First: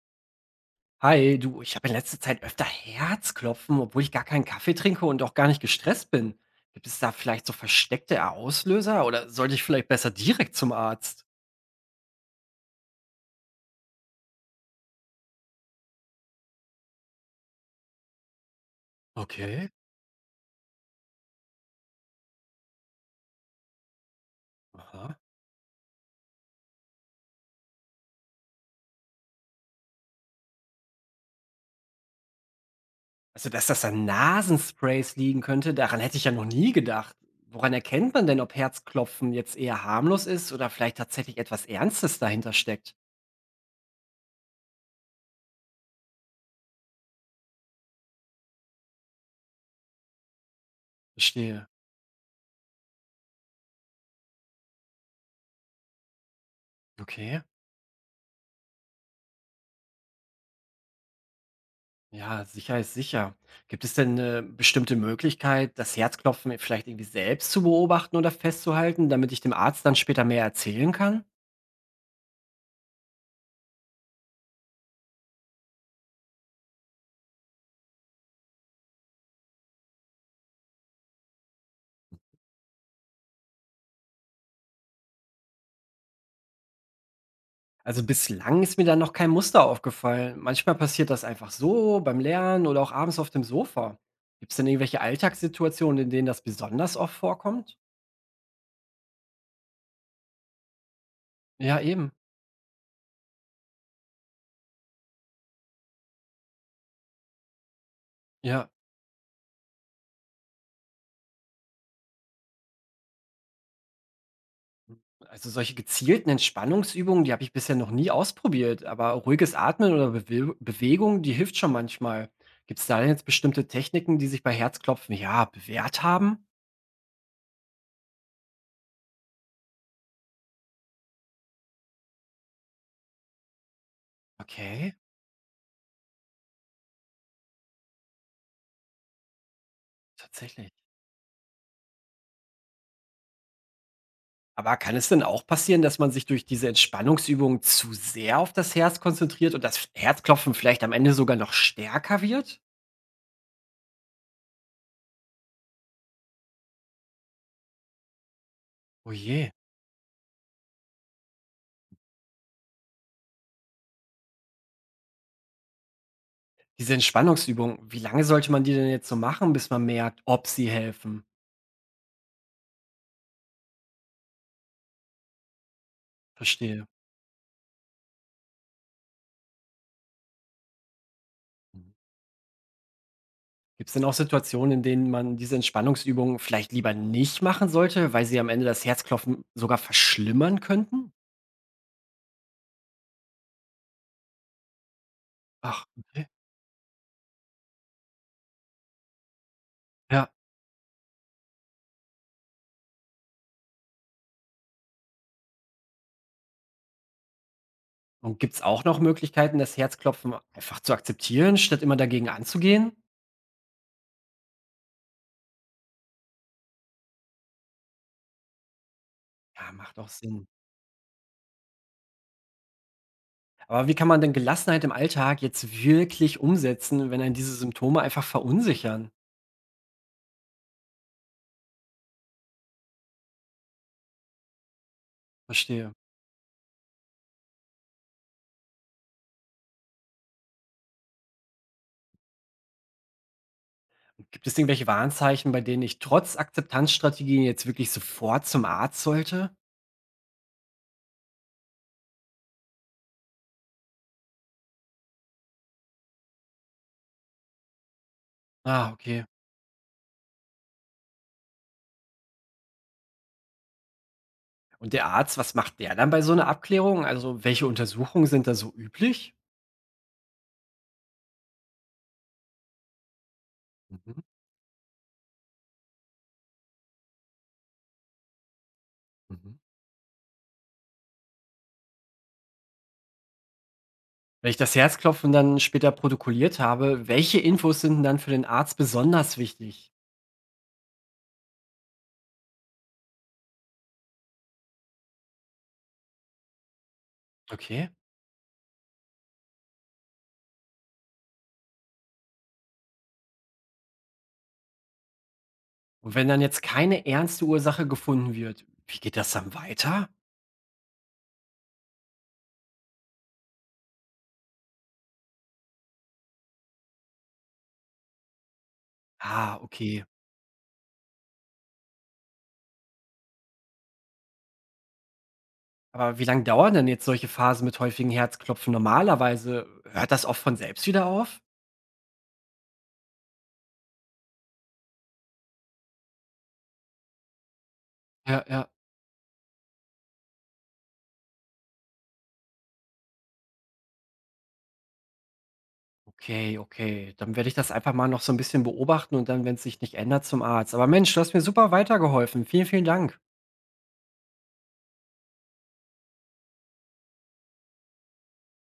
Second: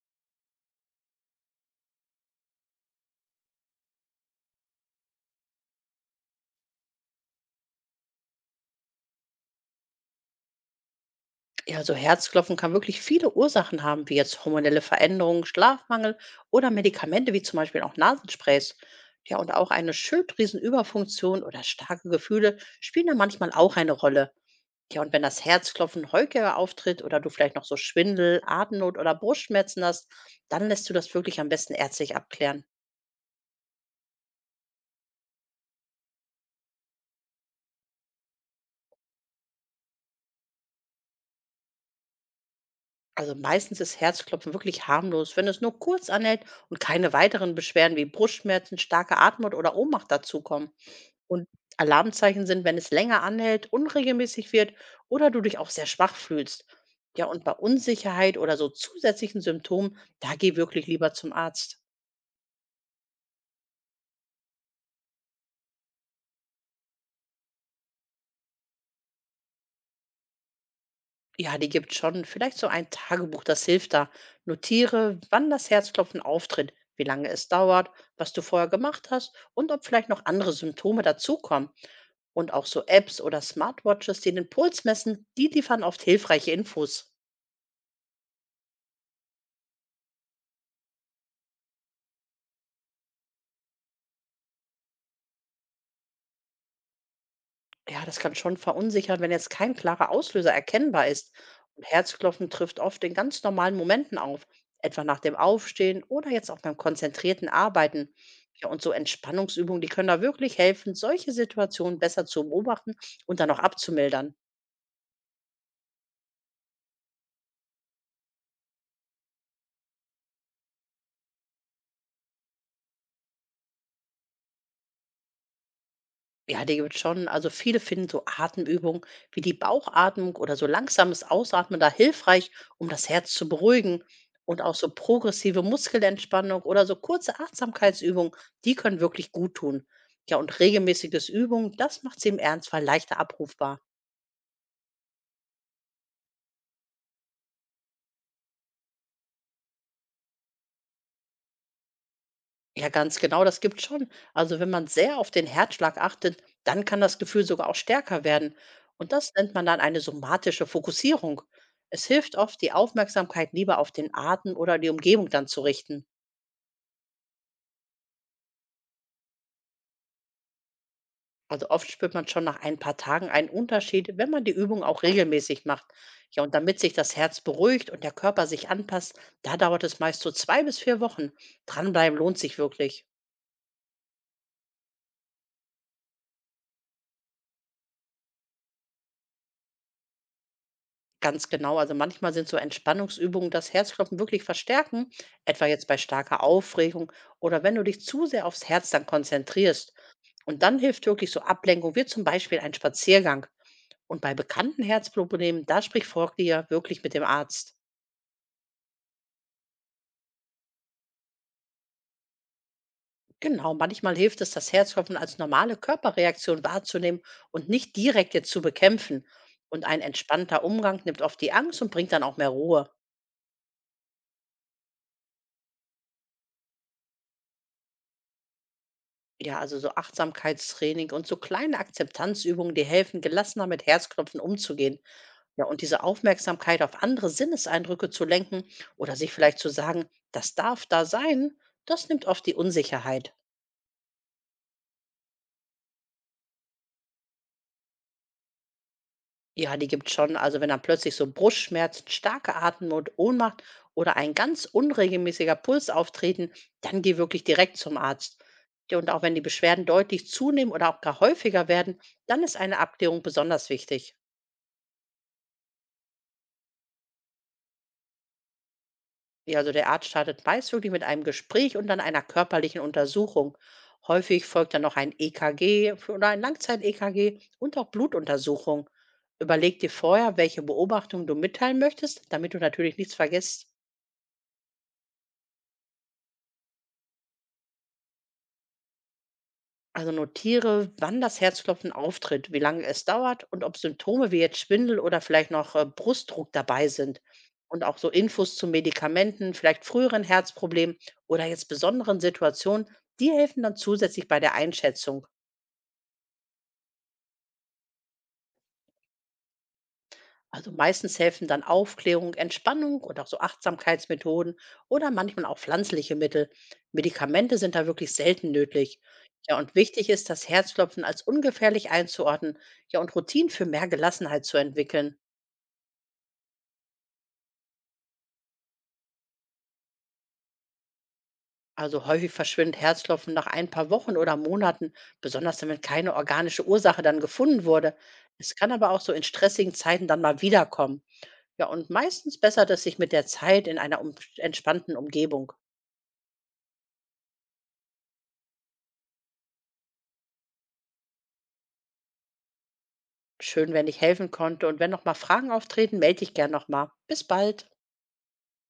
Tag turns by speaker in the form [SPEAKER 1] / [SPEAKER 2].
[SPEAKER 1] Hi, du, ich habe in letzter Zeit öfter Herzklopfen, obwohl ich gar keinen Kaffee trinke und auch gar nicht gestresst bin. Gibt es da vielleicht so versteckte Auslöser oder sollte ich vielleicht besser direkt zum Arzt?
[SPEAKER 2] Ja, also Herzklopfen kann wirklich viele Ursachen haben, wie jetzt hormonelle Veränderungen, Schlafmangel oder Medikamente wie zum Beispiel auch Nasensprays. Ja, und auch
[SPEAKER 1] Okay,
[SPEAKER 2] eine Schilddrüsenüberfunktion oder starke Gefühle spielen da manchmal auch eine Rolle. Ja, und
[SPEAKER 1] aha.
[SPEAKER 2] wenn das Herzklopfen häufiger auftritt oder du vielleicht noch so Schwindel, Atemnot oder Brustschmerzen hast, dann lässt du das wirklich am besten ärztlich abklären.
[SPEAKER 1] Also, dass das an Nasensprays liegen könnte, daran hätte ich ja noch nie gedacht. Woran erkennt man denn, ob Herzklopfen jetzt eher harmlos ist oder vielleicht tatsächlich etwas Ernstes dahinter steckt?
[SPEAKER 2] Also meistens ist Herzklopfen wirklich harmlos, wenn es nur kurz anhält und keine weiteren Beschwerden wie Brustschmerzen, starke Atemnot oder Ohnmacht dazukommen. Und
[SPEAKER 1] Verstehe.
[SPEAKER 2] Alarmzeichen sind, wenn es länger anhält, unregelmäßig wird oder du dich auch sehr schwach fühlst. Ja,
[SPEAKER 1] Okay.
[SPEAKER 2] und bei Unsicherheit oder so zusätzlichen Symptomen, da geh wirklich lieber zum Arzt.
[SPEAKER 1] Ja, sicher ist sicher. Gibt es denn eine bestimmte Möglichkeit, das Herzklopfen vielleicht irgendwie selbst zu beobachten oder festzuhalten, damit ich dem Arzt dann später mehr erzählen kann?
[SPEAKER 2] Ja, die gibt schon. Vielleicht so ein Tagebuch, das hilft da. Notiere, wann das Herzklopfen auftritt, wie lange es dauert, was du vorher gemacht hast und ob vielleicht noch andere Symptome dazukommen. Und auch so Apps oder Smartwatches, die den Puls messen, die liefern oft hilfreiche Infos.
[SPEAKER 1] Also, bislang ist mir da noch kein Muster aufgefallen. Manchmal passiert das einfach so beim Lernen oder auch abends auf dem Sofa. Gibt es denn irgendwelche Alltagssituationen, in denen das besonders oft vorkommt?
[SPEAKER 2] Ja, das kann schon verunsichern, wenn jetzt kein klarer Auslöser erkennbar ist.
[SPEAKER 1] Ja,
[SPEAKER 2] Und
[SPEAKER 1] eben.
[SPEAKER 2] Herzklopfen trifft oft in ganz normalen Momenten auf, etwa nach dem Aufstehen oder jetzt auch beim konzentrierten Arbeiten. Ja,
[SPEAKER 1] Ja.
[SPEAKER 2] und so Entspannungsübungen, die können da wirklich helfen, solche Situationen besser zu beobachten und dann auch abzumildern.
[SPEAKER 1] Also solche gezielten Entspannungsübungen, die habe ich bisher noch nie ausprobiert, aber ruhiges Atmen oder Bewegung, die hilft schon manchmal. Gibt es da denn jetzt bestimmte Techniken, die sich bei Herzklopfen ja bewährt haben?
[SPEAKER 2] Ja, die gibt's schon. Also viele finden so Atemübungen wie die Bauchatmung oder so langsames Ausatmen da hilfreich, um das Herz zu beruhigen. Und auch so
[SPEAKER 1] Okay,
[SPEAKER 2] progressive Muskelentspannung oder so kurze Achtsamkeitsübungen, die können wirklich gut tun. Ja, und
[SPEAKER 1] tatsächlich.
[SPEAKER 2] regelmäßiges Übungen, das macht sie im Ernstfall leichter abrufbar.
[SPEAKER 1] Aber kann es denn auch passieren, dass man sich durch diese Entspannungsübungen zu sehr auf das Herz konzentriert und das Herzklopfen vielleicht am Ende sogar noch stärker wird?
[SPEAKER 2] Ja, ganz genau, das gibt schon. Also wenn man sehr auf den Herzschlag achtet, dann kann das Gefühl sogar auch stärker werden. Und
[SPEAKER 1] Oh
[SPEAKER 2] das
[SPEAKER 1] je.
[SPEAKER 2] nennt man dann eine somatische Fokussierung. Es hilft oft, die Aufmerksamkeit lieber auf den Atem oder die Umgebung dann zu richten.
[SPEAKER 1] Diese Entspannungsübungen, wie lange sollte man die denn jetzt so machen, bis man merkt, ob sie helfen?
[SPEAKER 2] Also oft spürt man schon nach ein paar Tagen einen Unterschied, wenn man die Übung auch regelmäßig macht. Ja, und damit
[SPEAKER 1] Verstehe.
[SPEAKER 2] sich das Herz beruhigt und der Körper sich anpasst, da dauert es meist so 2 bis 4 Wochen. Dranbleiben lohnt sich wirklich.
[SPEAKER 1] Gibt es denn auch Situationen, in denen man diese Entspannungsübungen vielleicht lieber nicht machen sollte, weil sie am Ende das Herzklopfen sogar verschlimmern könnten?
[SPEAKER 2] Ganz genau. Also manchmal sind so Entspannungsübungen das Herzklopfen wirklich verstärken, etwa jetzt
[SPEAKER 1] Ach,
[SPEAKER 2] bei
[SPEAKER 1] okay.
[SPEAKER 2] starker Aufregung oder wenn du dich zu sehr aufs Herz dann konzentrierst.
[SPEAKER 1] Ja.
[SPEAKER 2] Und dann hilft wirklich so Ablenkung, wie zum Beispiel ein Spaziergang. Und bei bekannten Herzproblemen, da spricht Forklier wirklich mit dem Arzt.
[SPEAKER 1] Und gibt es auch noch Möglichkeiten, das Herzklopfen einfach zu akzeptieren, statt immer dagegen anzugehen?
[SPEAKER 2] Genau, manchmal hilft es, das Herzklopfen als normale Körperreaktion wahrzunehmen und nicht direkt jetzt zu bekämpfen.
[SPEAKER 1] Ja,
[SPEAKER 2] Und
[SPEAKER 1] macht
[SPEAKER 2] ein
[SPEAKER 1] auch Sinn.
[SPEAKER 2] entspannter Umgang nimmt oft die Angst und bringt dann auch mehr Ruhe.
[SPEAKER 1] Aber wie kann man denn Gelassenheit im Alltag jetzt wirklich umsetzen, wenn einen diese Symptome einfach verunsichern?
[SPEAKER 2] Ja, also so Achtsamkeitstraining und so kleine Akzeptanzübungen, die helfen, gelassener mit Herzklopfen umzugehen. Ja, und
[SPEAKER 1] Verstehe.
[SPEAKER 2] diese Aufmerksamkeit auf andere Sinneseindrücke zu lenken oder sich vielleicht zu sagen, das darf da sein, das nimmt oft die Unsicherheit.
[SPEAKER 1] Gibt es irgendwelche Warnzeichen, bei denen ich trotz Akzeptanzstrategien jetzt wirklich sofort zum Arzt sollte?
[SPEAKER 2] Ja, die gibt schon. Also wenn dann plötzlich so Brustschmerzen, starke Atemnot, Ohnmacht oder ein ganz unregelmäßiger Puls auftreten, dann geh wirklich direkt zum Arzt.
[SPEAKER 1] Ah,
[SPEAKER 2] Ja, und auch
[SPEAKER 1] okay.
[SPEAKER 2] wenn die Beschwerden deutlich zunehmen oder auch gar häufiger werden, dann ist eine Abklärung besonders wichtig.
[SPEAKER 1] Und der Arzt, was macht der dann bei so einer Abklärung? Also, welche Untersuchungen sind da so üblich?
[SPEAKER 2] Ja, also der Arzt startet meist wirklich mit einem Gespräch und dann einer körperlichen Untersuchung.
[SPEAKER 1] Mhm,
[SPEAKER 2] Häufig folgt dann noch ein EKG für- oder ein Langzeit-EKG und auch Blutuntersuchung.
[SPEAKER 1] mhm.
[SPEAKER 2] Überleg dir vorher, welche Beobachtungen du mitteilen möchtest, damit du natürlich nichts vergisst.
[SPEAKER 1] Wenn ich das Herzklopfen dann später protokolliert habe, welche Infos sind denn dann für den Arzt besonders wichtig?
[SPEAKER 2] Also notiere, wann das Herzklopfen auftritt, wie lange es dauert und ob Symptome wie jetzt Schwindel oder vielleicht noch Brustdruck dabei sind. Und
[SPEAKER 1] Okay.
[SPEAKER 2] auch so Infos zu Medikamenten, vielleicht früheren Herzproblemen oder jetzt besonderen Situationen, die helfen dann zusätzlich bei der Einschätzung.
[SPEAKER 1] Und wenn dann jetzt keine ernste Ursache gefunden wird, wie geht das dann weiter?
[SPEAKER 2] Also meistens helfen dann Aufklärung, Entspannung und auch so Achtsamkeitsmethoden oder manchmal auch pflanzliche Mittel. Medikamente sind da wirklich selten nötig. Ja,
[SPEAKER 1] Ah,
[SPEAKER 2] und
[SPEAKER 1] okay.
[SPEAKER 2] wichtig ist, das Herzklopfen als ungefährlich einzuordnen, ja, und Routinen für mehr Gelassenheit zu entwickeln.
[SPEAKER 1] Aber wie lange dauern denn jetzt solche Phasen mit häufigen Herzklopfen normalerweise? Hört das oft von selbst wieder auf?
[SPEAKER 2] Also häufig verschwindet Herzklopfen nach ein paar Wochen oder Monaten, besonders dann, wenn keine organische Ursache dann gefunden wurde.
[SPEAKER 1] Ja,
[SPEAKER 2] Es
[SPEAKER 1] ja.
[SPEAKER 2] kann aber auch so in stressigen Zeiten dann mal wiederkommen. Ja, und meistens bessert es sich mit der Zeit in einer um entspannten Umgebung.
[SPEAKER 1] Okay, okay. Dann werde ich das einfach mal noch so ein bisschen beobachten und dann, wenn es sich nicht ändert, zum Arzt. Aber Mensch, du hast mir super weitergeholfen. Vielen, vielen Dank.
[SPEAKER 2] Schön, wenn ich helfen konnte. Und wenn noch mal Fragen auftreten, melde dich gern noch mal. Bis bald.